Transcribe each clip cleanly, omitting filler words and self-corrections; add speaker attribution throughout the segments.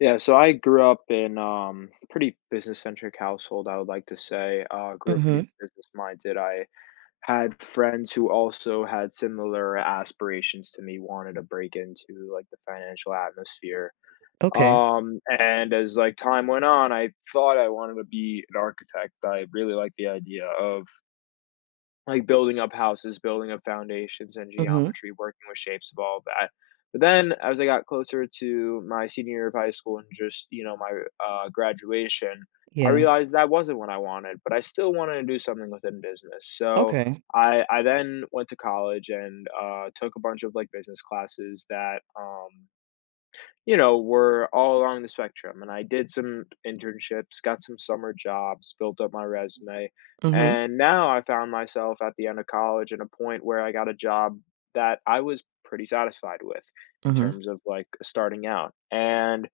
Speaker 1: Yeah, so I grew up in a pretty business-centric household, I would like to say. Grew up pretty
Speaker 2: Mhm.
Speaker 1: business-minded. I had friends who also had similar aspirations to me, wanted to break into like the financial atmosphere.
Speaker 2: Okay.
Speaker 1: And as like time went on, I thought I wanted to be an architect. I really liked the idea of like, building up houses, building up foundations and
Speaker 2: Mhm.
Speaker 1: geometry, working with shapes of all that. But then, as I got closer to my senior year of high school and just, my, graduation, I
Speaker 2: Yeah.
Speaker 1: realized that wasn't what I wanted, but I still wanted to do something within business. So,
Speaker 2: Okay.
Speaker 1: I then went to college and, took a bunch of, like, business classes that, were all along the spectrum, and I did some internships, got some summer jobs, built up my resume,
Speaker 2: Mhm.
Speaker 1: and now I found myself at the end of college in a point where I got a job that I was pretty satisfied with in
Speaker 2: Mhm.
Speaker 1: terms of, like, starting out, and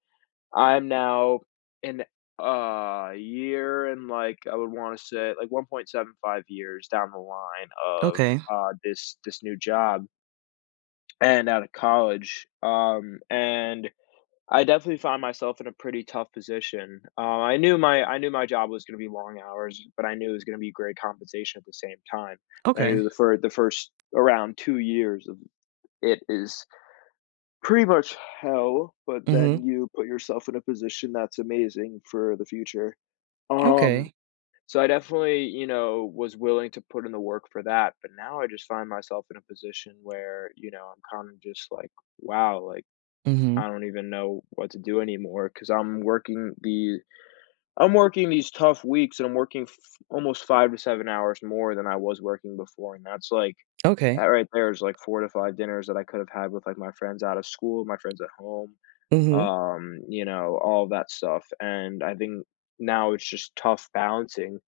Speaker 1: I'm now in a year and, like, I would wanna say, like, 1.75 years down the line of,
Speaker 2: Okay.
Speaker 1: this new job and out of college, and I definitely found myself in a pretty tough position. I knew my job was gonna be long hours, but I knew it was gonna be great compensation at the same time. And I
Speaker 2: Okay.
Speaker 1: knew the first around 2 years of it is pretty much hell, but then
Speaker 2: Mhm.
Speaker 1: you put yourself in a position that's amazing for the future. Um,
Speaker 2: Okay.
Speaker 1: so I definitely, was willing to put in the work for that, but now I just find myself in a position where, I'm kind of just like, wow, like
Speaker 2: Mhm.
Speaker 1: I don't even know what to do anymore because I'm working these tough weeks and I'm working almost 5 to 7 hours more than I was working before, and that
Speaker 2: Okay.
Speaker 1: right there is like four to five dinners that I could have had with like my friends out of school, my friends at home,
Speaker 2: Mhm.
Speaker 1: all of that stuff. And I think now it's just tough balancing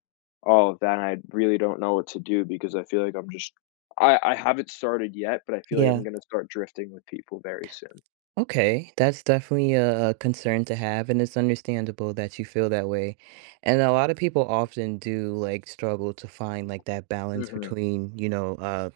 Speaker 1: all of that. And I really don't know what to do because I feel like I'm just I haven't started yet, but I feel like
Speaker 2: Yeah.
Speaker 1: I'm gonna start drifting with people very soon.
Speaker 2: Okay. That's definitely a concern to have, and it's understandable that you feel that way. And a lot of people often do like struggle to find like that balance
Speaker 1: Hmm.
Speaker 2: between,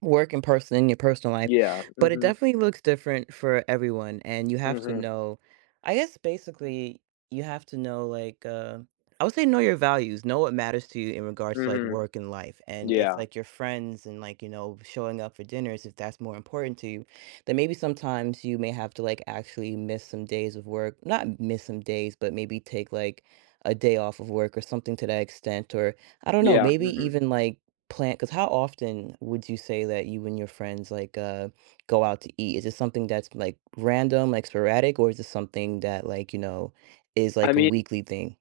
Speaker 2: work in person in your personal life,
Speaker 1: Yeah,
Speaker 2: but it
Speaker 1: mhm,
Speaker 2: definitely looks different for everyone. And you have to
Speaker 1: mhm,
Speaker 2: know, I guess basically you have to know like I would say know your values, know what matters to you in regards to like
Speaker 1: mhm,
Speaker 2: work and life. And if
Speaker 1: yeah,
Speaker 2: like your friends and like, you know, showing up for dinners, if that's more important to you, then maybe sometimes you may have to like actually miss some days of work. Not miss some days, but maybe take like a day off of work or something to that extent. Or I don't know,
Speaker 1: yeah,
Speaker 2: maybe
Speaker 1: mhm.
Speaker 2: even like plan because how often would you say that you and your friends like go out to eat? Is it something that's like random, like sporadic, or is it something that like, you know, is
Speaker 1: I
Speaker 2: like a
Speaker 1: mean,
Speaker 2: weekly thing?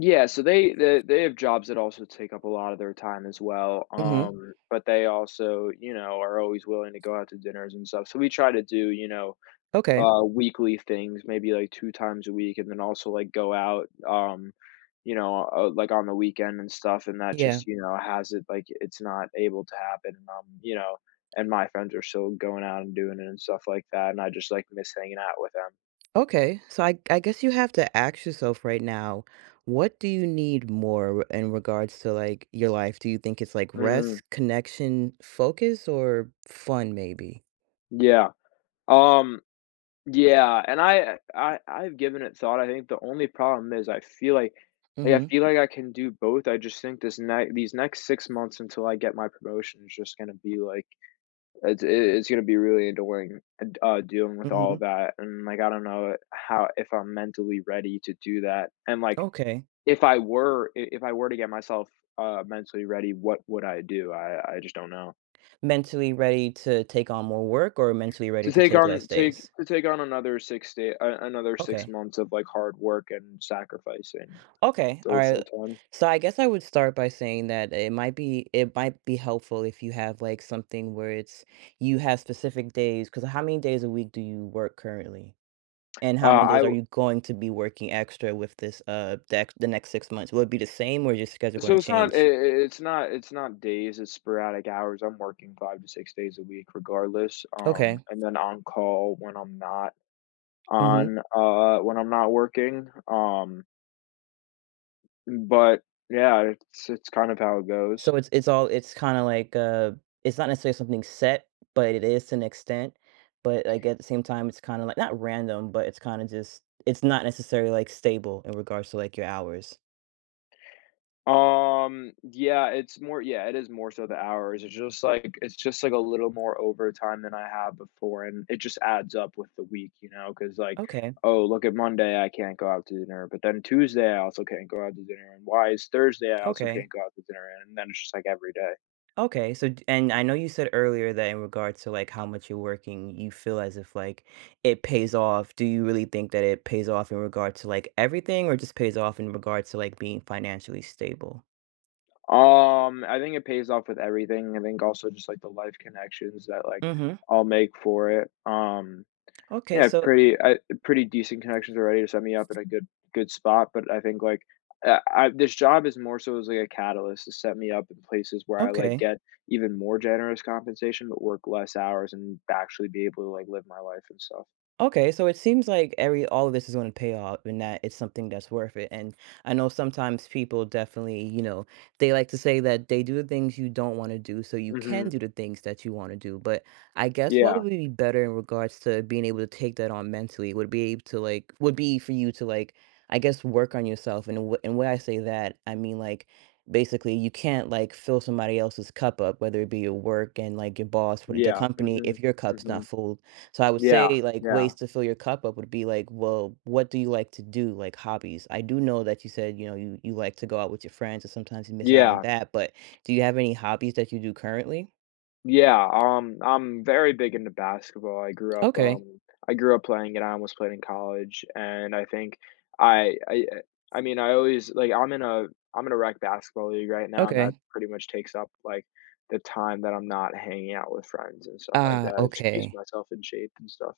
Speaker 1: yeah, so they have jobs that also take up a lot of their time as well,
Speaker 2: Hmm.
Speaker 1: but they also, are always willing to go out to dinners and stuff, so we try to do,
Speaker 2: Okay.
Speaker 1: weekly things, maybe like 2 times a week, and then also, like, go out, like, on the weekend and stuff, and that
Speaker 2: Yeah.
Speaker 1: just, has it like, it's not able to happen, and my friends are still going out and doing it and stuff like that, and I just, like, miss hanging out with them.
Speaker 2: Okay. So I guess you have to ask yourself right now, what do you need more in regards to like your life? Do you think it's like
Speaker 1: Mhm.
Speaker 2: rest, connection, focus, or fun maybe?
Speaker 1: Yeah. Um, yeah, and I've given it thought. I think the only problem is I feel like like, I
Speaker 2: Mm-hmm.
Speaker 1: feel like I can do both. I just think these next 6 months until I get my promotion is just gonna be, like it's going to be really annoying dealing with all
Speaker 2: Mm-hmm.
Speaker 1: of that, and like I don't know how if I'm mentally ready to do that, and like
Speaker 2: Okay.
Speaker 1: if I were to get myself mentally ready, what would I do? I just don't know.
Speaker 2: Mentally ready to take on more work or mentally ready
Speaker 1: To
Speaker 2: to
Speaker 1: take
Speaker 2: take
Speaker 1: on
Speaker 2: less
Speaker 1: take
Speaker 2: days?
Speaker 1: to take on another six
Speaker 2: Okay.
Speaker 1: months of like hard work and sacrifice and
Speaker 2: Okay. All right.
Speaker 1: social time.
Speaker 2: So I guess I would start by saying that it might be helpful if you have like something where it's you have specific days because how many days a week do you work currently? And
Speaker 1: Uh,
Speaker 2: how many
Speaker 1: I
Speaker 2: days are
Speaker 1: w-
Speaker 2: you going to be working extra with this the next 6 months? Will it be the same or is your schedule
Speaker 1: so
Speaker 2: going to
Speaker 1: it's not i
Speaker 2: change?
Speaker 1: i- it's not it's not days, it's sporadic hours. I'm working 5 to 6 days a week regardless.
Speaker 2: Okay.
Speaker 1: And then on call when I'm not.
Speaker 2: Mm-hmm.
Speaker 1: On, when I'm not working. But yeah, it's kind of how it goes.
Speaker 2: So it's all it's kinda like, it's not necessarily something set, but it is to an extent, but, like, at the same time, it's kinda, like, not random, but it's kinda just it's not necessarily, like, stable in regards to, like, your hours.
Speaker 1: Yeah, it is more so the hours. It's just like a little more overtime than I have before, and it just adds up with the week, cuz like,
Speaker 2: Okay,
Speaker 1: oh, look at Monday, I can't go out to dinner, but then Tuesday I also can't go out to dinner and why is Thursday I also
Speaker 2: okay,
Speaker 1: can't go out to dinner and then it's just like every day.
Speaker 2: okay, so d and I know you said earlier that in regards to, like, how much you're working, you feel as if, like, it pays off. Do you really think that it pays off in regard to, like, everything or just pays off in regards to, like, being financially stable?
Speaker 1: I think it pays off with everything. I think also just like the life connections that like
Speaker 2: Mhm.
Speaker 1: I'll make for it.
Speaker 2: Okay,
Speaker 1: Yeah,
Speaker 2: so
Speaker 1: pretty decent connections already to set me up in a good spot. But I think like I this job is more so as like a catalyst to set me up in places where I like
Speaker 2: okay.
Speaker 1: get even more generous compensation, but work less hours and actually be able to like live my life and stuff.
Speaker 2: Okay, so it seems like every all of this is going to pay off and that it's something that's worth it. And I know sometimes people definitely, you know, they like to say that they do the things you don't want to do so you
Speaker 1: Hmm.
Speaker 2: can do the things that you want to do. But I guess what
Speaker 1: Yeah.
Speaker 2: would be better in regards to being able to take that on mentally would be for you to like I guess work on yourself. And and when I say that, I mean like basically you can't like fill somebody else's cup up, whether it be your work and like your boss, the
Speaker 1: Yeah.
Speaker 2: company,
Speaker 1: Hmm.
Speaker 2: if your cup's
Speaker 1: Hmm.
Speaker 2: not full so I would
Speaker 1: Yeah.
Speaker 2: say like
Speaker 1: Yeah.
Speaker 2: ways to fill your cup up would be like, well, what do you like to do? Like hobbies. I do know that you said, you know, you like to go out with your friends and sometimes you miss out on
Speaker 1: Yeah.
Speaker 2: that, but do you have any hobbies that you do currently?
Speaker 1: Yeah, I'm very big into basketball. I grew up,
Speaker 2: Okay.
Speaker 1: um, I grew up playing it. I almost played in college, and I think I, I, I mean, I always like. I'm in a rec basketball league right now, and that
Speaker 2: Okay.
Speaker 1: pretty much takes up like the time that I'm not hanging out with friends and stuff like
Speaker 2: Ah,
Speaker 1: that. It just keeps
Speaker 2: okay.
Speaker 1: myself in shape and stuff.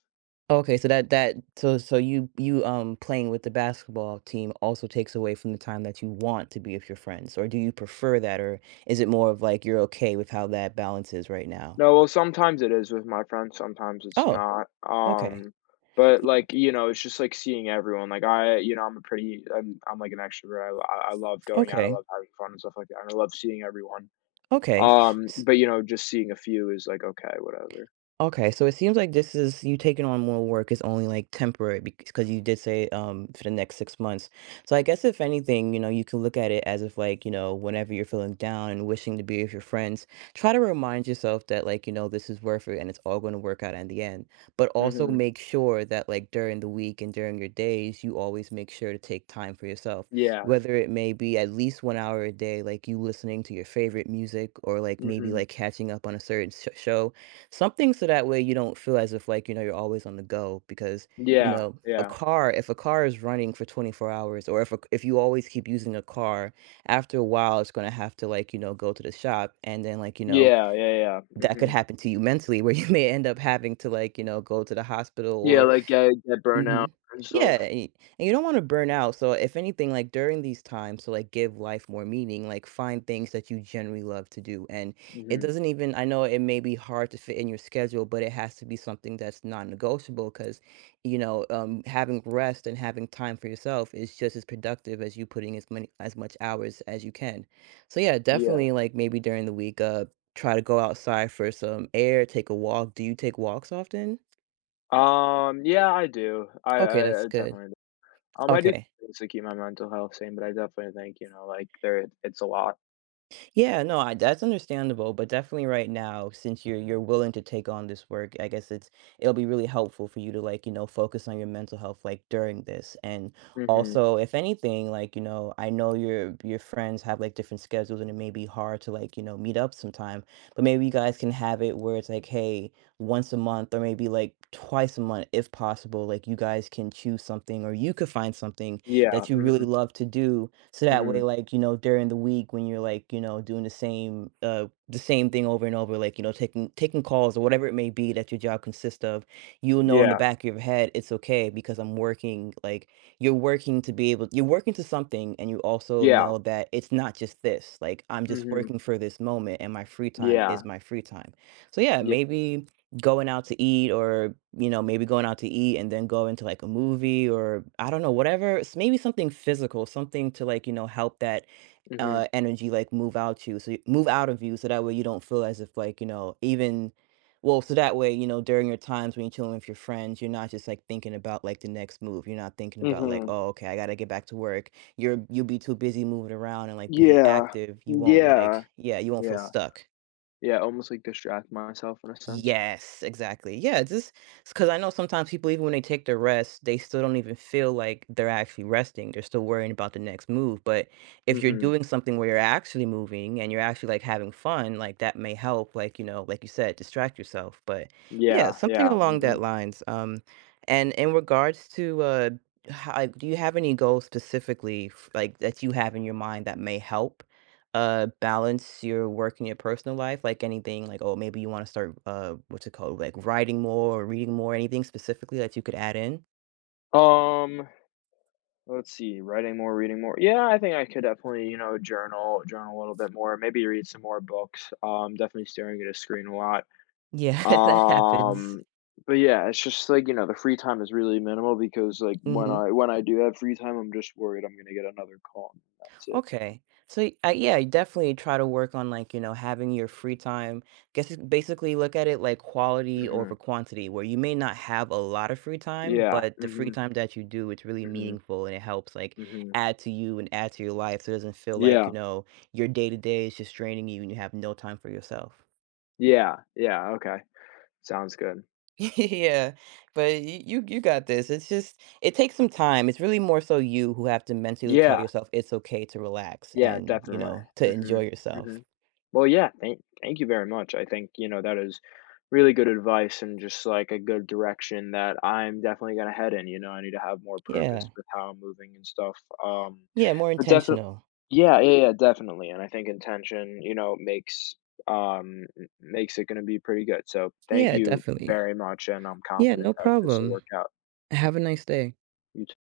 Speaker 2: Okay, so that that so so you playing with the basketball team also takes away from the time that you want to be with your friends, or do you prefer that, or is it more of like you're okay with how that balance is right now?
Speaker 1: No, well, sometimes it is with my friends, sometimes it's
Speaker 2: Oh,
Speaker 1: not,
Speaker 2: okay.
Speaker 1: but,
Speaker 2: Y-
Speaker 1: like, it's just, like, seeing everyone, like, I you know, I'm a pretty I'm, like, an extrovert, I love going out, I
Speaker 2: Okay.
Speaker 1: love having fun and stuff like that, and I love seeing everyone,
Speaker 2: Okay.
Speaker 1: but, just seeing a few is like, "Okay, whatever."
Speaker 2: Okay, so it seems like this is you taking on more work is only like temporary because you did say for the next 6 months. So I guess if anything, you know, you can look at it as if like, you know, whenever you're feeling down and wishing to be with your friends, try to remind yourself that like, you know, this is worth it and it's all going to work out in the end. But also
Speaker 1: Mhm.
Speaker 2: make sure that like during the week and during your days, you always make sure to take time for yourself.
Speaker 1: Yeah.
Speaker 2: Whether it may be at least 1 hour a day, like you listening to your favorite music or like maybe
Speaker 1: Mhm.
Speaker 2: like catching up on a certain sh show. Something so that way you don't feel as if, like, you know, you're always on the go because, you
Speaker 1: Yeah,
Speaker 2: know, a
Speaker 1: yeah.
Speaker 2: car if a car is running for 24 hours or if a if you always keep using a car, after a while, it's gonna have to, like, you know, go to the shop, and then, like, you know,
Speaker 1: Yeah, yeah, yeah,
Speaker 2: that could
Speaker 1: mhm.
Speaker 2: happen to you mentally where you may end up having to, like, you know, go to the hospital
Speaker 1: Yeah,
Speaker 2: or.
Speaker 1: like, I get burnout
Speaker 2: Mhm.
Speaker 1: and
Speaker 2: Yeah,
Speaker 1: stuff.
Speaker 2: and you don't wanna burn out, so if anything, like, during these times to, like, give life more meaning, like, find things that you generally love to do, and it
Speaker 1: Mhm.
Speaker 2: doesn't even I know it may be hard to fit in your schedule, but it has to be something that's non-negotiable negotiable Because you know, having rest and having time for yourself is just as productive as you putting as much hours as you can. So, yeah,
Speaker 1: Yeah.
Speaker 2: definitely, like, maybe during the week, try to go outside for some air, take a walk. Do you take walks often?
Speaker 1: Yeah, I do. I
Speaker 2: Okay,
Speaker 1: I
Speaker 2: that's
Speaker 1: I
Speaker 2: good.
Speaker 1: definitely do. I do
Speaker 2: Okay.
Speaker 1: things to keep my mental health sane, but I definitely think, like there it's a lot.
Speaker 2: Yeah, no, I that's understandable, but definitely right now, since you're willing to take on this work, I guess it's it'll be really helpful for you to like, you know, focus on your mental health like during this. And
Speaker 1: Mhm.
Speaker 2: also, if anything, like, you know, I know your friends have like different schedules and it may be hard to like, you know, meet up sometime, but maybe you guys can have it where it's like, hey, once a month or maybe like twice a month if possible, like you guys can choose something or you could find something
Speaker 1: Yeah.
Speaker 2: that you really
Speaker 1: Mhm.
Speaker 2: love to do so that
Speaker 1: Mhm.
Speaker 2: way like you know during the week when you're like you know doing the same the same thing over and over like you know taking calls or whatever it may be that your job consists of you'll know in
Speaker 1: Yeah.
Speaker 2: the back of your head it's okay because I'm working like you're working to something and you also
Speaker 1: Yeah.
Speaker 2: know that it's not just this like I'm just
Speaker 1: Mhm.
Speaker 2: working for this moment and my free time is
Speaker 1: Yeah.
Speaker 2: my free time so yeah
Speaker 1: Yeah.
Speaker 2: maybe going out to eat or, you know, maybe going out to eat and then go into like a movie or I don't know, whatever. Maybe something physical, something to like, you know, help that
Speaker 1: Mhm.
Speaker 2: energy like move out you. Move out of you so that way you don't feel as if like, you know, even well, so that way, you know, during your times when you're chilling with your friends, you're not just like thinking about like the next move. You're not thinking about like,
Speaker 1: Mhm.
Speaker 2: oh, okay, I gotta get back to work. You'll be too busy moving around and like being
Speaker 1: Yeah.
Speaker 2: active. You won't
Speaker 1: Yeah.
Speaker 2: like, yeah, you won't feel
Speaker 1: Yeah.
Speaker 2: stuck.
Speaker 1: Yeah. Almost like distract myself in a sense.
Speaker 2: Yes, exactly. Yeah, just because I know sometimes people, even when they take the rest, they still don't even feel like they're actually resting. They're still worrying about the next move. But if you're
Speaker 1: Mhm.
Speaker 2: doing something where you're actually moving and you're actually like having fun, like that may help, like, you know, like you said, distract yourself. But yeah,
Speaker 1: Yeah.
Speaker 2: something
Speaker 1: Yeah.
Speaker 2: along
Speaker 1: Mhm.
Speaker 2: that lines. And in regards to how, do you have any goals specifically, like that you have in your mind that may help? Uh balance your work and your personal life like anything like oh maybe you want to start what's it called like writing more or reading more anything specifically that you could add in
Speaker 1: Um, let's see, writing more, reading more. Yeah, I think I could definitely, journal a little bit more, maybe read some more books. Definitely staring at a screen a lot.
Speaker 2: yeah that happens.
Speaker 1: Um, but yeah, it's just like, the free time is really minimal because like when I do have free time, I'm just worried I'm gonna get another call, and that's it.
Speaker 2: Okay. So, yeah, you definitely try to work on like, you know, having your free time. Basically look at it like quality over
Speaker 1: Mhm.
Speaker 2: quantity, where you may not have a lot of free time,
Speaker 1: Yeah.
Speaker 2: but the free
Speaker 1: Mhm.
Speaker 2: time that you do, it's really
Speaker 1: Mhm.
Speaker 2: meaningful and it helps like
Speaker 1: Mhm.
Speaker 2: add to you and add to your life. So it doesn't feel like,
Speaker 1: Yeah.
Speaker 2: you know, your day to day is just draining you and you have no time for yourself.
Speaker 1: Yeah. Yeah. Okay. Sounds good.
Speaker 2: Yeah, but you got this. It's just it takes some time. It's really more so you who have to mentally tell
Speaker 1: Yeah.
Speaker 2: yourself it's okay to relax
Speaker 1: Yeah.
Speaker 2: and, you
Speaker 1: Definitely.
Speaker 2: know, to
Speaker 1: Mhm.
Speaker 2: enjoy yourself.
Speaker 1: Mhm. Well, yeah, thank you very much. I think, that is really good advice and just like a good direction that I'm definitely gonna head in. I need to have more purpose
Speaker 2: Yeah.
Speaker 1: with how I'm moving and stuff. Um,
Speaker 2: Yeah, more
Speaker 1: but definitely,
Speaker 2: intentional.
Speaker 1: yeah, yeah, yeah, definitely. And I think intention, makes makes it gonna be pretty good. So thank
Speaker 2: Yeah,
Speaker 1: you
Speaker 2: definitely.
Speaker 1: very much, and I'm
Speaker 2: Yeah,
Speaker 1: confident
Speaker 2: no
Speaker 1: that this will
Speaker 2: problem.
Speaker 1: work out.
Speaker 2: Have a nice day.
Speaker 1: You